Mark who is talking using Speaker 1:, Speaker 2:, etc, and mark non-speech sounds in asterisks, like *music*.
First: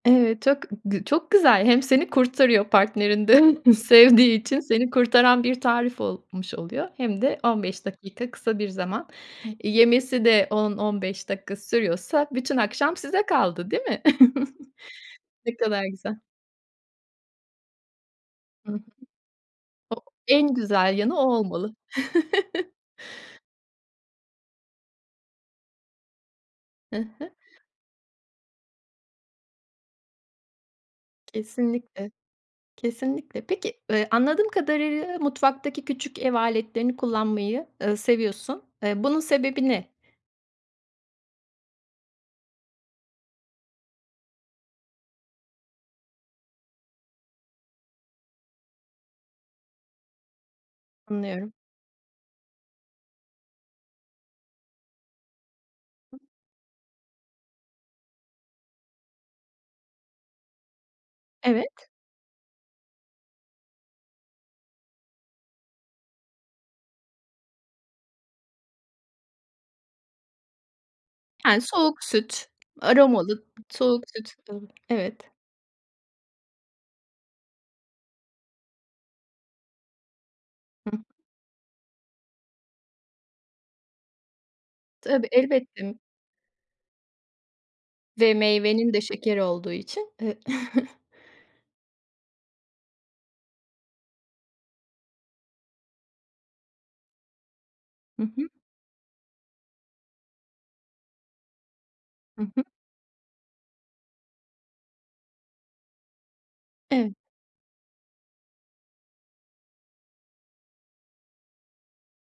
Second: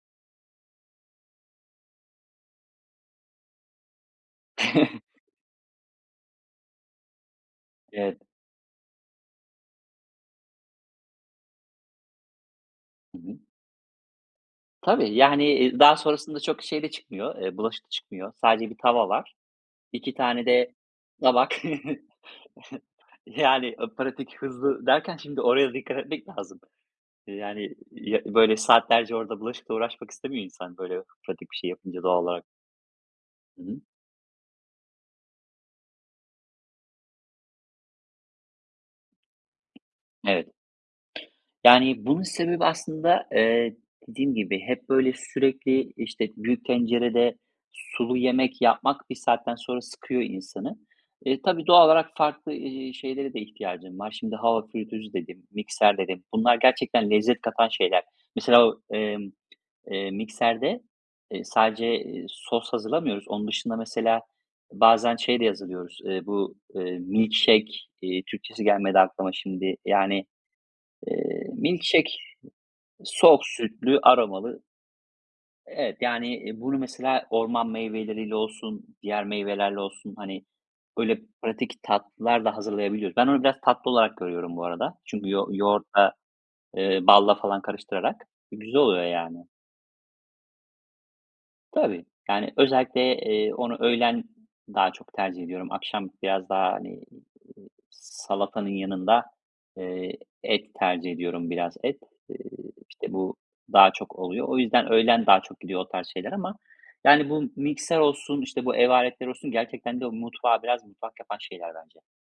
Speaker 1: Evet, çok g g çok güzel, hem seni kurtarıyor. Partnerin de *chuckles* sevdiği için seni
Speaker 2: *chuckles*
Speaker 1: kurtaran bir tarif olmuş oluyor hem de 15
Speaker 2: Evet.
Speaker 1: dakika kısa bir zaman. Iıı, yemesi de 10-15 dakika sürüyorsa bütün akşam
Speaker 2: Hı
Speaker 1: size
Speaker 2: hı.
Speaker 1: kaldı, değil mi?
Speaker 2: Tabii,
Speaker 1: *giggles*
Speaker 2: yani,
Speaker 1: Ne
Speaker 2: iii,
Speaker 1: kadar
Speaker 2: daha
Speaker 1: güzel.
Speaker 2: sonrasında çok şey de çıkmıyor, eee, bulaşık da çıkmıyor. Sadece
Speaker 1: Hı
Speaker 2: 1
Speaker 1: hı.
Speaker 2: tava var.
Speaker 1: O
Speaker 2: 2 tane
Speaker 1: en
Speaker 2: de
Speaker 1: güzel yanı o
Speaker 2: tabak.
Speaker 1: olmalı. *chuckles*
Speaker 2: *chuckles* Yani, a pratik, "hızlı" derken şimdi oraya dikkat etmek lazım.
Speaker 1: Hı hı.
Speaker 2: Yani, iii, böyle, saatlerce orada bulaşıkla uğraşmak istemiyor insan böyle pratik bir şey yapınca
Speaker 1: Kesinlikle.
Speaker 2: doğal olarak.
Speaker 1: Kesinlikle.
Speaker 2: Hı
Speaker 1: Peki,
Speaker 2: hı.
Speaker 1: eee, anladığım kadarıyla mutfaktaki küçük ev aletlerini kullanmayı, ııı, seviyorsun. Eee, bunun sebebi ne?
Speaker 2: Evet. Yani bunun sebebi aslında, eee, dediğim gibi hep böyle sürekli, işte, büyük tencerede sulu yemek yapmak bir saatten sonra sıkıyor insanı. Eee,
Speaker 1: Anlıyorum.
Speaker 2: tabii, doğal olarak farklı, ııı, şeylere de ihtiyacım var. Şimdi "hava fritözü" dedim "mikser"
Speaker 1: Hı.
Speaker 2: dedim. Bunlar gerçekten lezzet katan şeyler. Mesela o emm, eee, mikserde, eee, sadece,
Speaker 1: Evet.
Speaker 2: eee, sos hazırlamıyoruz. Onun dışında mesela bazen şey de hazırlıyoruz: Eee, bu, eee, milk shake, eee, Türkçesi gelmedi aklıma şimdi. Yani, eee,
Speaker 1: Yani
Speaker 2: milk
Speaker 1: soğuk
Speaker 2: shake,
Speaker 1: süt,
Speaker 2: soğuk
Speaker 1: aromalı
Speaker 2: sütlü
Speaker 1: soğuk süt.
Speaker 2: aromalı
Speaker 1: Evet.
Speaker 2: E evet. Yan,i bunu mesela orman meyveleriyle olsun diğer meyvelerle olsun, hani,
Speaker 1: Hı h
Speaker 2: böyle pratik tatlılar da hazırlayabiliyoruz. Ben onu biraz tatlı olarak görüyorum bu arada
Speaker 1: Tabii,
Speaker 2: çünkü yoğu
Speaker 1: elbette m
Speaker 2: yoğurtla, eee, balla falan karıştırarak
Speaker 1: Ve
Speaker 2: güzel
Speaker 1: meyvenin de
Speaker 2: oluyor
Speaker 1: şekeri
Speaker 2: yani.
Speaker 1: olduğu için, eee *chuckles*
Speaker 2: Tabii. Yani, özellikle, eee, onu öğlen daha çok tercih ediyorum. Akşam biraz daha, hani, eee,
Speaker 1: Hı hı.
Speaker 2: salatanın yanında, eee, et tercih ediyorum biraz et. Eee,
Speaker 1: Hı hı.
Speaker 2: işte bu daha çok oluyor. O yüzden öğlen daha çok gidiyor o tarz şeyler ama,
Speaker 1: Evet.
Speaker 2: yani, bu mikser olsun, işte, bu ev aletleri olsun gerçekten de o mutfağı biraz mutfak yapan şeyler bence.